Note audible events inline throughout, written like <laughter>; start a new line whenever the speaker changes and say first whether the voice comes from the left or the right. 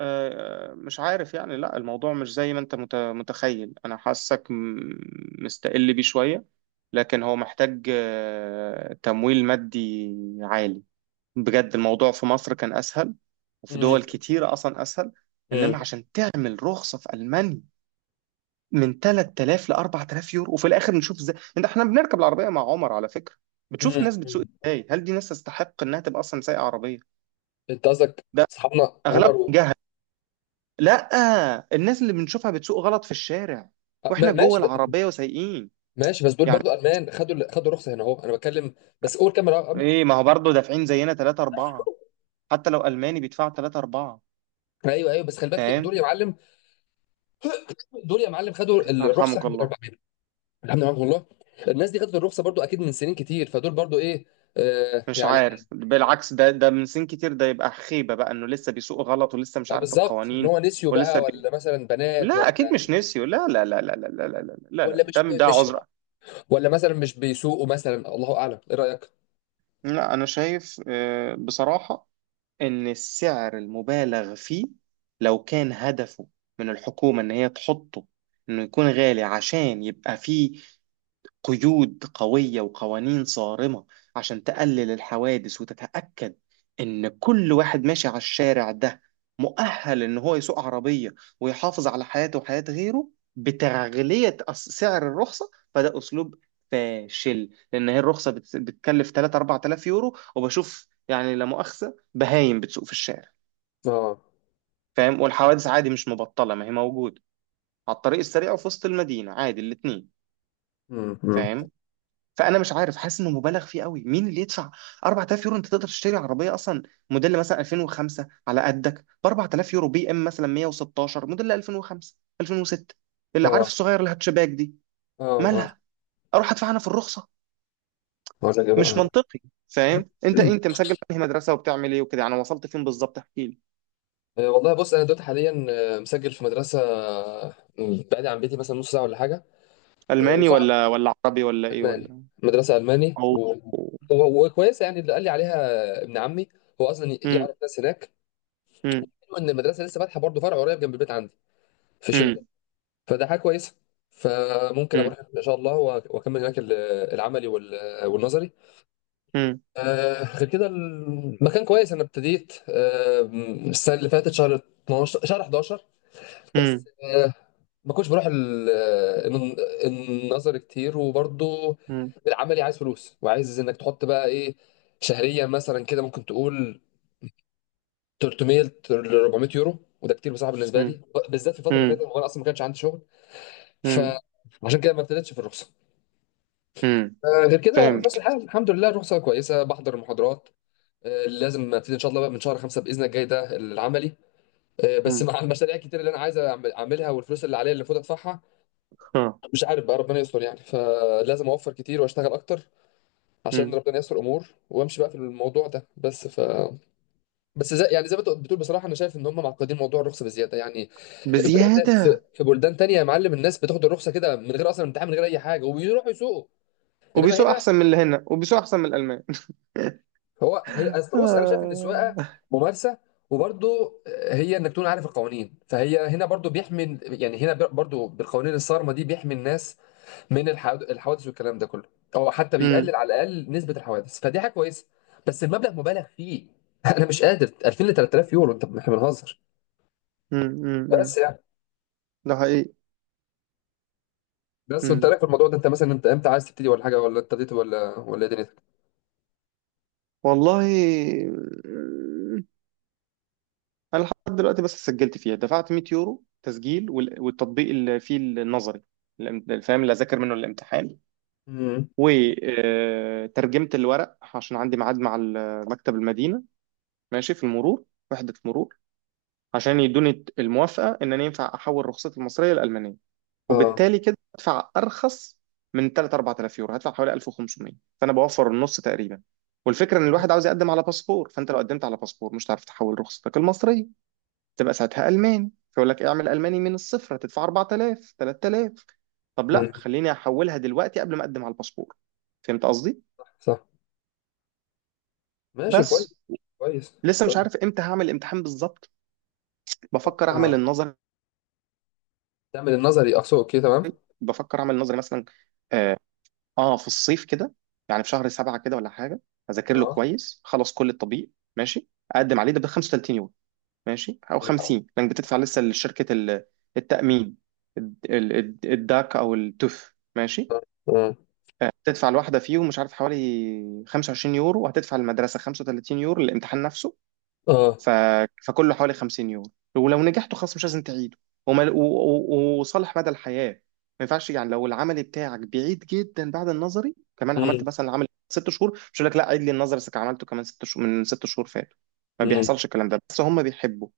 right: مش عارف، يعني لا، الموضوع مش زي ما انت متخيل. انا حاسك مستقل بيه شوية. لكن هو محتاج، تمويل مادي عالي. بجد الموضوع في مصر كان اسهل، وفي
left: مم.
right: دول كتيرة اصلا اسهل.
left: مم.
right: انما عشان تعمل رخصة في المانيا من 3000 ل 4000 يورو. وفي الاخر نشوف ازاي انت، احنا بنركب العربية مع عمر على فكرة، بتشوف
left: مم.
right: الناس
left: مم.
right: بتسوق ازاي، هل دي ناس تستحق انها تبقى اصلا سايقة عربية؟
left: انت قصدك
right: ده
left: اصحابنا عمر
right: اغلبهم.
left: و...
right: لا، الناس اللي بنشوفها بتسوق غلط في الشارع
left: آه، ما-
right: واحنا جوه
left: ماشي ب...
right: العربية وسايقين،
left: ماشي بس دول
right: يعني.
left: برضو المان خدوا الرخصه هنا اهو انا بتكلم. بس قول كام رقم قبل.
right: ايه؟ ما هو برضه دافعين زينا 3 4. حتى لو ألماني بيدفع 3 4،
left: ايوه ايوه، بس خلي بالك دول
right: فاهم.
left: يا معلم، دول يا معلم خدوا الرخصه،
right: يرحمك
left: احنا بنقول
right: الله.
left: عليهم. الحمد لله والله. الناس دي خدت الرخصه برضو اكيد من سنين كتير، فدول برضو ايه.
right: مش
left: يعني
right: عارف، بالعكس، ده من سن كتير، ده يبقى خيبة بقى انه لسه بيسوق غلط ولسه مش
left: اه،
right: عارف
left: بالظبط ان
right: القوانين.
left: هو نسيوا
right: ولسه
left: بقى،
right: بي...
left: ولا مثلا بنات،
right: لا، اكيد مش
left: ولا
right: نسيوا. لا لا لا لا لا لا لا لا لا لا لا،
left: ولا
right: ده
left: مش
right: ده
left: مش
right: عذر.
left: ولا مثلا مش بيسوقوا، مثلا الله اعلم. ايه رايك؟
right: لا، انا شايف، بصراحة، إن السعر المبالغ فيه لو كان هدفه من الحكومة إن هي تحطه إنه يكون غالي، عشان يبقى فيه قيود قوية وقوانين صارمة عشان تقلل الحوادث وتتأكد إن كل واحد ماشي على الشارع ده مؤهل إن هو يسوق عربية ويحافظ على حياته وحياة غيره، بتغلية سعر الرخصة، فده أسلوب فاشل. لأن هي الرخصة بتكلف 3 4000 يورو، وبشوف يعني، لا مؤاخذة، بهايم بتسوق في الشارع،
left: اه.
right: فاهم. والحوادث عادي، مش مبطلة، ما هي موجودة، على الطريق السريع وفي وسط المدينة، عادي الاتنين،
left: امم
right: فاهم. فانا مش عارف، حاسس انه مبالغ فيه قوي. مين اللي يدفع 4000 يورو؟ انت تقدر تشتري عربيه اصلا موديل مثلا 2005 على قدك ب 4000 يورو. بي ام مثلا 116 موديل 2005، 2006، اللي عارف،
left: اه،
right: الصغير الهاتشباك دي،
left: اه، اه.
right: مالها؟ اروح ادفع انا في الرخصه؟
left: اقول لك ايه
right: مش
left: بقى؟
right: منطقي، فاهم. انت مسجل في أنهي مدرسه، وبتعمل ايه وكده يعني؟ وصلت فين بالظبط؟ احكي لي.
left: والله بص انا دلوقتي حاليا مسجل في مدرسه، يعني بعيد عن بيتي مثلا نص ساعه ولا حاجه.
right: الماني
left: وصعب.
right: ولا عربي، ولا ايه
left: الماني.
right: ولا؟
left: مدرسه الماني
right: او.
left: و... وكويسه يعني، اللي قال لي عليها ابن عمي، هو اصلا
right: امم.
left: يعرف ناس هناك.
right: امم.
left: حلو ان المدرسه لسه فاتحه برضه فرع قريب جنب البيت عندي، في شبرا.
right: امم.
left: فده حاجه كويسه. فممكن
right: امم.
left: اروح ان شاء الله واكمل هناك العملي والنظري.
right: امم.
left: غير كده المكان كويس. انا ابتديت السنه اللي فاتت، شهر 12 شهر 11. بس ما كنتش بروح الن- النظر كتير، وبرضه
right: امم.
left: العملي عايز فلوس. وعايز انك تحط بقى ايه شهريا، مثلا كده ممكن تقول 300 ل 400 يورو، وده كتير بصراحه بالنسبه لي، بالذات في الفتره اللي فاتت،
right: امم.
left: وانا اصلا ما كانش عندي شغل.
right: امم.
left: فعشان كده ما ابتديتش في الرخصه.
right: امم.
left: غير كده في نفس
right: فهمت.
left: الحال، الحمد لله الرخصه كويسه، بحضر المحاضرات. لازم ابتدي ان شاء الله بقى من شهر خمسه باذن الله الجاي ده العملي. بس مع المشاريع الكتير اللي انا عايز اعملها، والفلوس اللي عليا اللي المفروض ادفعها،
right: ها.
left: مش عارف بقى ربنا يستر يعني. فلازم اوفر كتير واشتغل اكتر عشان
right: مم.
left: ربنا يستر امور، وامشي بقى في الموضوع ده بس ف. بس زي يعني زي ما انت بتقول بصراحه، انا شايف ان هم معقدين موضوع الرخصه بزياده يعني. بجد، في
right: بزيادة.
left: في بلدان تانية يا معلم الناس بتاخد الرخصه كده من غير اصلا امتحان، من غير اي حاجه، وبيروحوا يسوقوا. انما
right: وبيسوق
left: هنا،
right: أحسن من اللي هنا، وبيسوق أحسن من الألمان.
left: هو هي
right: <laughs>
left: اصل بص، انا شايف ان السواقه
right: آه.
left: ممارسه، وبرضه هي انك تكون عارف القوانين. فهي هنا برضه بيحمي يعني، هنا برضه بالقوانين الصارمه دي بيحمي الناس من الحوادث والكلام ده كله، او حتى
right: مم.
left: بيقلل على الاقل نسبه الحوادث. فدي حاجه كويسه. بس المبلغ مبالغ فيه. <laughs> انا مش قادر، 2000 ل 3000 يورو، انت احنا بنهزر.
right: مم. مم. مم.
left: بس يعني،
right: ده حقيقي.
left: بس وانت
right: مم.
left: رايك في الموضوع ده؟ انت مثلا، انت امتى عايز تبتدي ولا حاجه؟ ولا ابتديت؟ ولا ايه دنيتك؟
right: والله. مم. أنا لحد دلوقتي بس سجلت فيها، دفعت 100 يورو تسجيل والتطبيق اللي فيه النظري، فاهم، اللي أذاكر منه الامتحان.
left: امم.
right: وترجمت الورق، عشان عندي ميعاد مع مكتب المدينة، ماشي، في المرور، وحدة المرور، عشان يدوني الموافقة إن أنا ينفع أحول رخصتي المصرية لألمانية،
left: اه.
right: وبالتالي كده هدفع ارخص. من 3 4000 يورو هدفع حوالي 1500، فانا بوفر النص تقريبا. والفكره ان الواحد عاوز يقدم على باسبور. فانت لو قدمت على باسبور مش هتعرف تحول رخصتك المصريه، تبقى ساعتها الماني، فيقول لك اعمل الماني من الصفر، هتدفع 4000، 3000. طب لا،
left: امم.
right: خليني احولها دلوقتي قبل ما اقدم على الباسبور. فهمت قصدي؟
left: صح. ماشي، كويس.
right: بس
left: كويس.
right: لسه مش
left: كويس.
right: عارف امتى هعمل الامتحان بالظبط. بفكر اعمل
left: اه،
right: النظر
left: تعمل النظري اقصد. اوكي، تمام.
right: بفكر اعمل النظر مثلا، آه، اه في الصيف كده، يعني في شهر 7 كده، ولا حاجة. أذاكر له
left: اه.
right: كويس خلص، كل الطبيب ماشي، أقدم عليه ده ب 35 يوم، ماشي، أو
left: اه.
right: 50، لأنك بتدفع لسه لشركة التأمين، الداك أو التوف، ماشي. هتدفع الواحدة فيهم مش عارف حوالي 25 يورو، وهتدفع المدرسة 35 يورو للامتحان نفسه.
left: اه.
right: ف... فكله حوالي 50 يورو. ولو نجحته خلاص مش لازم تعيده، وصالح مدى الحياة. ما ينفعش يعني لو العملي بتاعك بعيد جدا بعد النظري، كمان
left: امم.
right: عملت مثلا العملي 6 شهور، مش هيقول لك لا عيد لي النظري بس عملته كمان 6 شهور من 6 شهور فاتوا، ما
left: امم.
right: بيحصلش الكلام ده. بس هم بيحبوا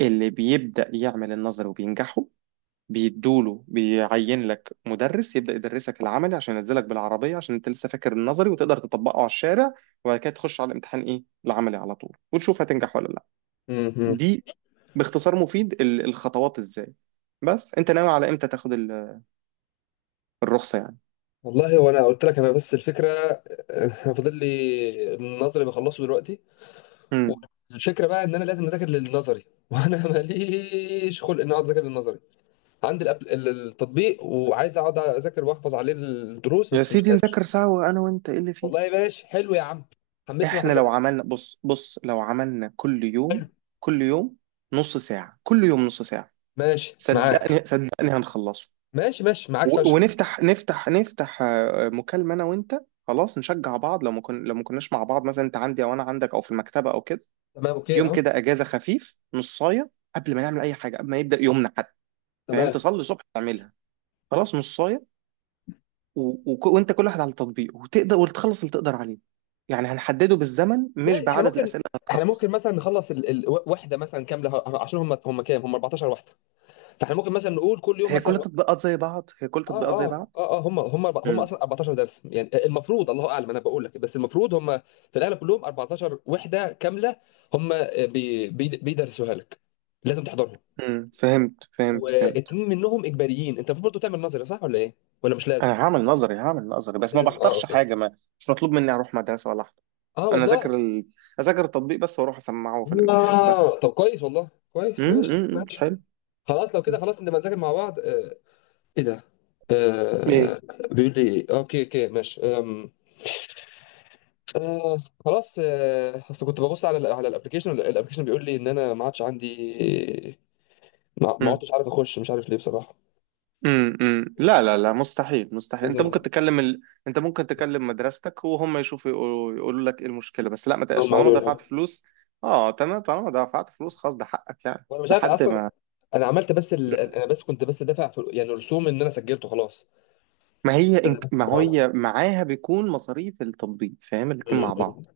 right: اللي بيبدأ يعمل النظري وبينجحوا بيدوله، بيعين لك مدرس يبدأ يدرسك العملي عشان ينزلك بالعربية، عشان انت لسه فاكر النظري وتقدر تطبقه على الشارع. وبعد كده تخش على الامتحان، ايه، العملي على طول، وتشوف هتنجح ولا لا.
left: امم.
right: دي باختصار مفيد الخطوات ازاي. بس انت ناوي على امتى تاخد الرخصة يعني؟
left: والله، وانا قلت لك، انا بس الفكره <laughs> فاضل لي النظري، بخلصه دلوقتي.
right: امم.
left: الفكره بقى ان انا لازم اذاكر للنظري <laughs> وانا ماليش خلق ان اقعد اذاكر للنظري. عندي التطبيق، وعايز اقعد اذاكر واحفظ عليه الدروس،
right: يا
left: بس مش
right: سيدي،
left: قادر.
right: نذاكر سوا انا وانت، ايه اللي فيه؟
left: والله ماشي، حلو يا عم. حمسني
right: احنا لو
left: وحمسك.
right: عملنا، بص بص، لو عملنا كل يوم،
left: حلو.
right: كل يوم نص ساعة، كل يوم نص ساعة،
left: ماشي معاك.
right: صدقني صدقني هنخلصه.
left: ماشي ماشي معاك فشخ.
right: ونفتح، نفتح، نفتح، مكالمة انا وانت، خلاص نشجع بعض. لو ما كن، لو ما كناش مع بعض، مثلا انت عندي او انا عندك او في المكتبة او كده،
left: تمام، اوكي،
right: يوم
left: اه.
right: كده اجازة خفيف، نصاية قبل ما نعمل اي حاجة، قبل ما يبدأ يومنا حتى، فاهم.
left: تمام.
right: تصلي الصبح تعملها، خلاص نصايه، و... وانت، كل واحد على التطبيق، وتقدر وتخلص اللي تقدر عليه. يعني هنحدده بالزمن مش
left: احنا
right: بعدد
left: ممكن،
right: الاسئله اللي
left: احنا ممكن
right: هتخلص.
left: مثلا نخلص وحده مثلا كامله عشان هم كام؟ هم 14 وحده. فاحنا ممكن مثلا نقول كل يوم
right: هي كل
left: مثلا.
right: التطبيقات زي بعض، هي كل
left: اه،
right: التطبيقات زي
left: اه،
right: بعض.
left: اه، اه. هم
right: مم.
left: اصلا 14 درس يعني، المفروض الله اعلم، انا بقول لك بس المفروض هم في الاغلب كلهم 14 وحده كامله. هم، بي بي بيدرسوها لك، لازم تحضرهم.
right: امم، فهمت فهمت فهمت.
left: واتنين منهم اجباريين. انت المفروض برضه تعمل نظري، صح ولا ايه؟ ولا مش لازم؟
right: انا هعمل نظري، هعمل نظري، بس ما
left: لازم، اه.
right: بحضرش
left: اوكي.
right: حاجه، ما مش مطلوب مني اروح مدرسه ولا احضر.
left: اه،
right: انا اذاكر
left: والله.
right: اذاكر التطبيق بس، واروح اسمعه في الامتحان بس.
left: آه. طب كويس، والله كويس،
right: امم.
left: ماشي
right: أمم، أمم،
left: ماشي.
right: حلو.
left: خلاص لو كده،
right: أمم.
left: خلاص نبقى نذاكر مع بعض آه. ايه ده؟
right: ايه؟
left: آه. بيقول لي اوكي اوكي ماشي آم. آه. خلاص. آه، اصل كنت ببص على على الابلكيشن، الابلكيشن بيقول لي ان انا ما عادش عندي. ما عدتش عارف اخش، مش عارف ليه بصراحه.
right: امم. أمم. لا لا لا، مستحيل مستحيل.
left: لازم.
right: انت ممكن تكلم مدرستك، وهم يشوفوا يقولوا لك ايه المشكله. بس لا، ما تقلقش
left: هم
right: طالما
left: قالوا لها.
right: دفعت فلوس. اه تمام. طالما دفعت فلوس خلاص، ده حقك يعني،
left: وانا مش عارف
right: لحد
left: اصلا.
right: ما.
left: انا عملت بس ال... انا بس كنت بس دافع في يعني رسوم ان انا سجلته خلاص. آه.
right: ما
left: آه.
right: هي معاها بيكون مصاريف التطبيق، فاهم، الاتنين
left: م-
right: مع
left: م.
right: بعض.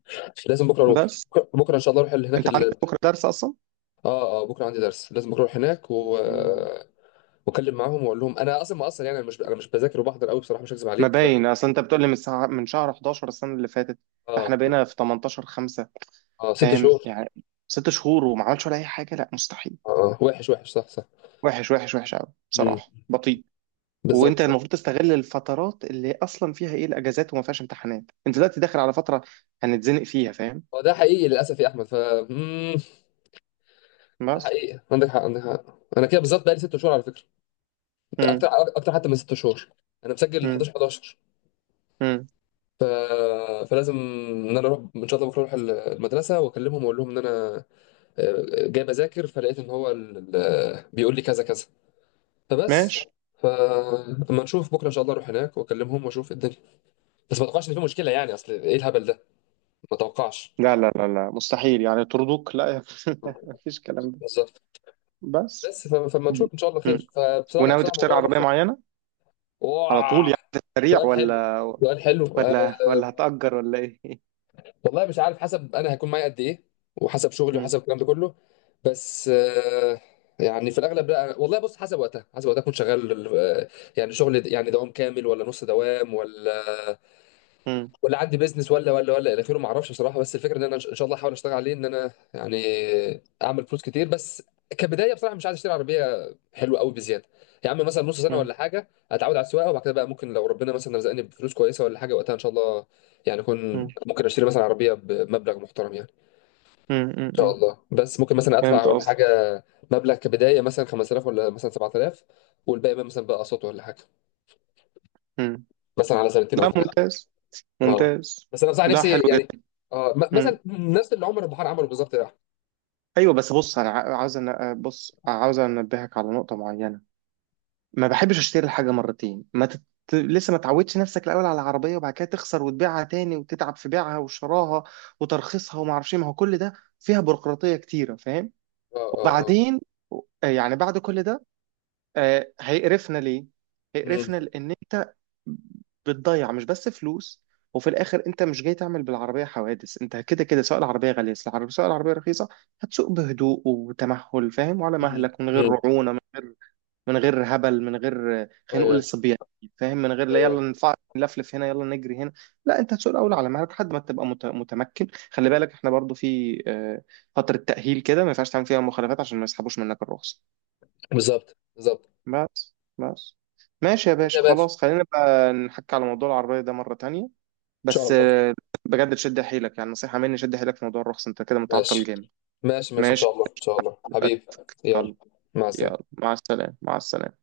left: لازم بكره اروح.
right: بس
left: بكره ان شاء الله اروح هناك
right: انت عندك
left: ال...
right: بكره درس اصلا؟
left: اه اه، بكره عندي درس. لازم بكره اروح هناك و
right: مم.
left: واكلم معاهم واقول لهم انا اصلا، ما اصلا يعني، انا مش بذاكر وبحضر قوي بصراحه، مش هكذب
right: ما
left: عليك ف.
right: باين، اصل انت بتقول لي من شهر 11 السنه اللي فاتت، احنا
left: اه.
right: بقينا في 18 5،
left: اه، ست
right: فاهم
left: شهور.
right: يعني، 6 شهور وما عملش ولا اي حاجه، لا مستحيل.
left: اه. آه. وحش وحش، صح.
right: وحش وحش وحش قوي بصراحه،
left: صح.
right: بطيء.
left: بالظبط
right: وانت
left: بالظبط.
right: المفروض تستغل الفترات اللي اصلا فيها ايه، الاجازات وما فيهاش امتحانات. انت دلوقتي داخل على فتره هنتزنق فيها، فاهم.
left: هو ده حقيقي للاسف يا احمد ف. مم، ده
right: بس.
left: حقيقي، عندك حق، عندك حق. انا كده بالظبط بقالي ست شهور على فكره. اكتر،
right: امم.
left: اكتر حتى من ست شهور. انا مسجل
right: امم.
left: 11 11.
right: امم.
left: ف... فلازم ان انا اروح، ان شاء الله بكره اروح المدرسه واكلمهم واقول لهم ان انا جاي بذاكر فلقيت ان هو بيقول لي كذا كذا فبس.
right: ماشي.
left: فلما نشوف بكره ان شاء الله اروح هناك واكلمهم واشوف إيه الدنيا. بس ما اتوقعش ان في مشكله يعني، اصل ايه الهبل ده. ما اتوقعش.
right: لا لا لا لا، مستحيل، يعني طردوك، لا يا <laughs> مفيش الكلام ده.
left: بالظبط.
right: بس.
left: بس فما نشوف ان شاء الله
right: مم.
left: خير. فبصراحه لا،
right: وناوي
left: بصراحه
right: تشتري
left: موضوع
right: عربيه
left: الرخصه.
right: معينه على
left: اوه.
right: طول يعني، سريع،
left: سؤال حلو.
right: ولا
left: سؤال حلو آه.
right: هتأجر، ولا ايه؟ <laughs>
left: والله مش عارف، حسب انا هيكون معايا قد ايه، وحسب شغلي،
right: مم.
left: وحسب الكلام ده كله. بس آه. يعني في الاغلب لا، والله بص حسب وقتها، حسب وقتها اكون شغال آه، يعني شغل يعني دوام كامل، ولا نص دوام، ولا
right: مم.
left: ولا عندي بيزنس، ولا الى اخره، ما اعرفش بصراحه. بس الفكره ان انا ان شاء الله احاول اشتغل عليه، ان انا يعني اعمل فلوس كتير. بس كبدايه بصراحه مش عايز اشتري عربيه حلوه قوي بزياده. يا عم مثلا نص سنه
right: مم.
left: ولا حاجه اتعود على السواقه، وبعد كده بقى ممكن لو ربنا مثلا رزقني بفلوس كويسه ولا حاجه، وقتها ان شاء الله يعني
right: مم.
left: اكون ممكن اشتري مثلا عربيه بمبلغ محترم يعني،
right: مم.
left: ان شاء
right: مم.
left: الله. بس ممكن مثلا ادفع
right: فهمت
left: ولا
right: قصدك.
left: حاجه مبلغ كبدايه مثلا 5000، ولا مثلا 7000، والباقي بقى مثلا بقى اقساط ولا حاجه،
right: مم.
left: مثلا على سنتين او
right: لا،
left: ثلاثه.
right: ممتاز
left: اه.
right: ممتاز.
left: بس انا بصراحه
right: لا،
left: نفسي
right: حلو
left: يعني.
right: جدا.
left: اه، مثلا
right: مم.
left: نفس اللي عمر البحار عمله بالظبط ده. اه.
right: ايوه. بس بص، انا ع- عاوز أن... بص عاوز انبهك على نقطه معينه. ما بحبش اشتري الحاجه مرتين، ما تت... لسه ما تعودش نفسك الاول على العربيه، وبعد كده تخسر وتبيعها تاني وتتعب في بيعها وشراها وترخيصها، وما اعرفش إيه. ما هو كل ده فيها بيروقراطيه كتيره، فاهم.
left: اه. اه.
right: وبعدين، يعني بعد كل ده، هيقرفنا ليه؟
left: امم.
right: هيقرفنا لأن أنت بتضيع مش بس فلوس. وفي الآخر أنت مش جاي تعمل بالعربية حوادث. أنت كده كده، سواء العربية غالية، سواء العربية رخيصة، هتسوق بهدوء وتمهل، فاهم، وعلى
left: امم.
right: مهلك، من غير
left: امم.
right: رعونة، من غير هبل، من غير خلينا نقول
left: ايوه
right: صبيان، فاهم. من غير،
left: ايوه
right: لا يلا،
left: ايوه.
right: نلفلف هنا، يلا نجري هنا، لا. انت هتسوق الاول على مهلك لحد ما تبقى متمكن. خلي بالك احنا برضو في فتره تاهيل كده، ما ينفعش تعمل فيها مخالفات عشان ما يسحبوش منك الرخصه.
left: بالظبط بالظبط.
right: بس بس. ماشي يا
left: ماشي يا
right: باشا،
left: باشا،
right: خلاص، خلينا بقى نحكي على موضوع العربية ده مرة تانية.
left: ان شاء
right: بس
left: الله.
right: بجد، شد حيلك يعني، نصيحة مني، شد حيلك في موضوع الرخص، انت كده متعطل
left: ماشي
right: جامد.
left: ماشي، ماشي ان
right: ماشي.
left: شاء الله. ان شاء الله حبيبي. يلا، مع
right: يلا
left: السلامه.
right: مع السلامة، مع السلامة.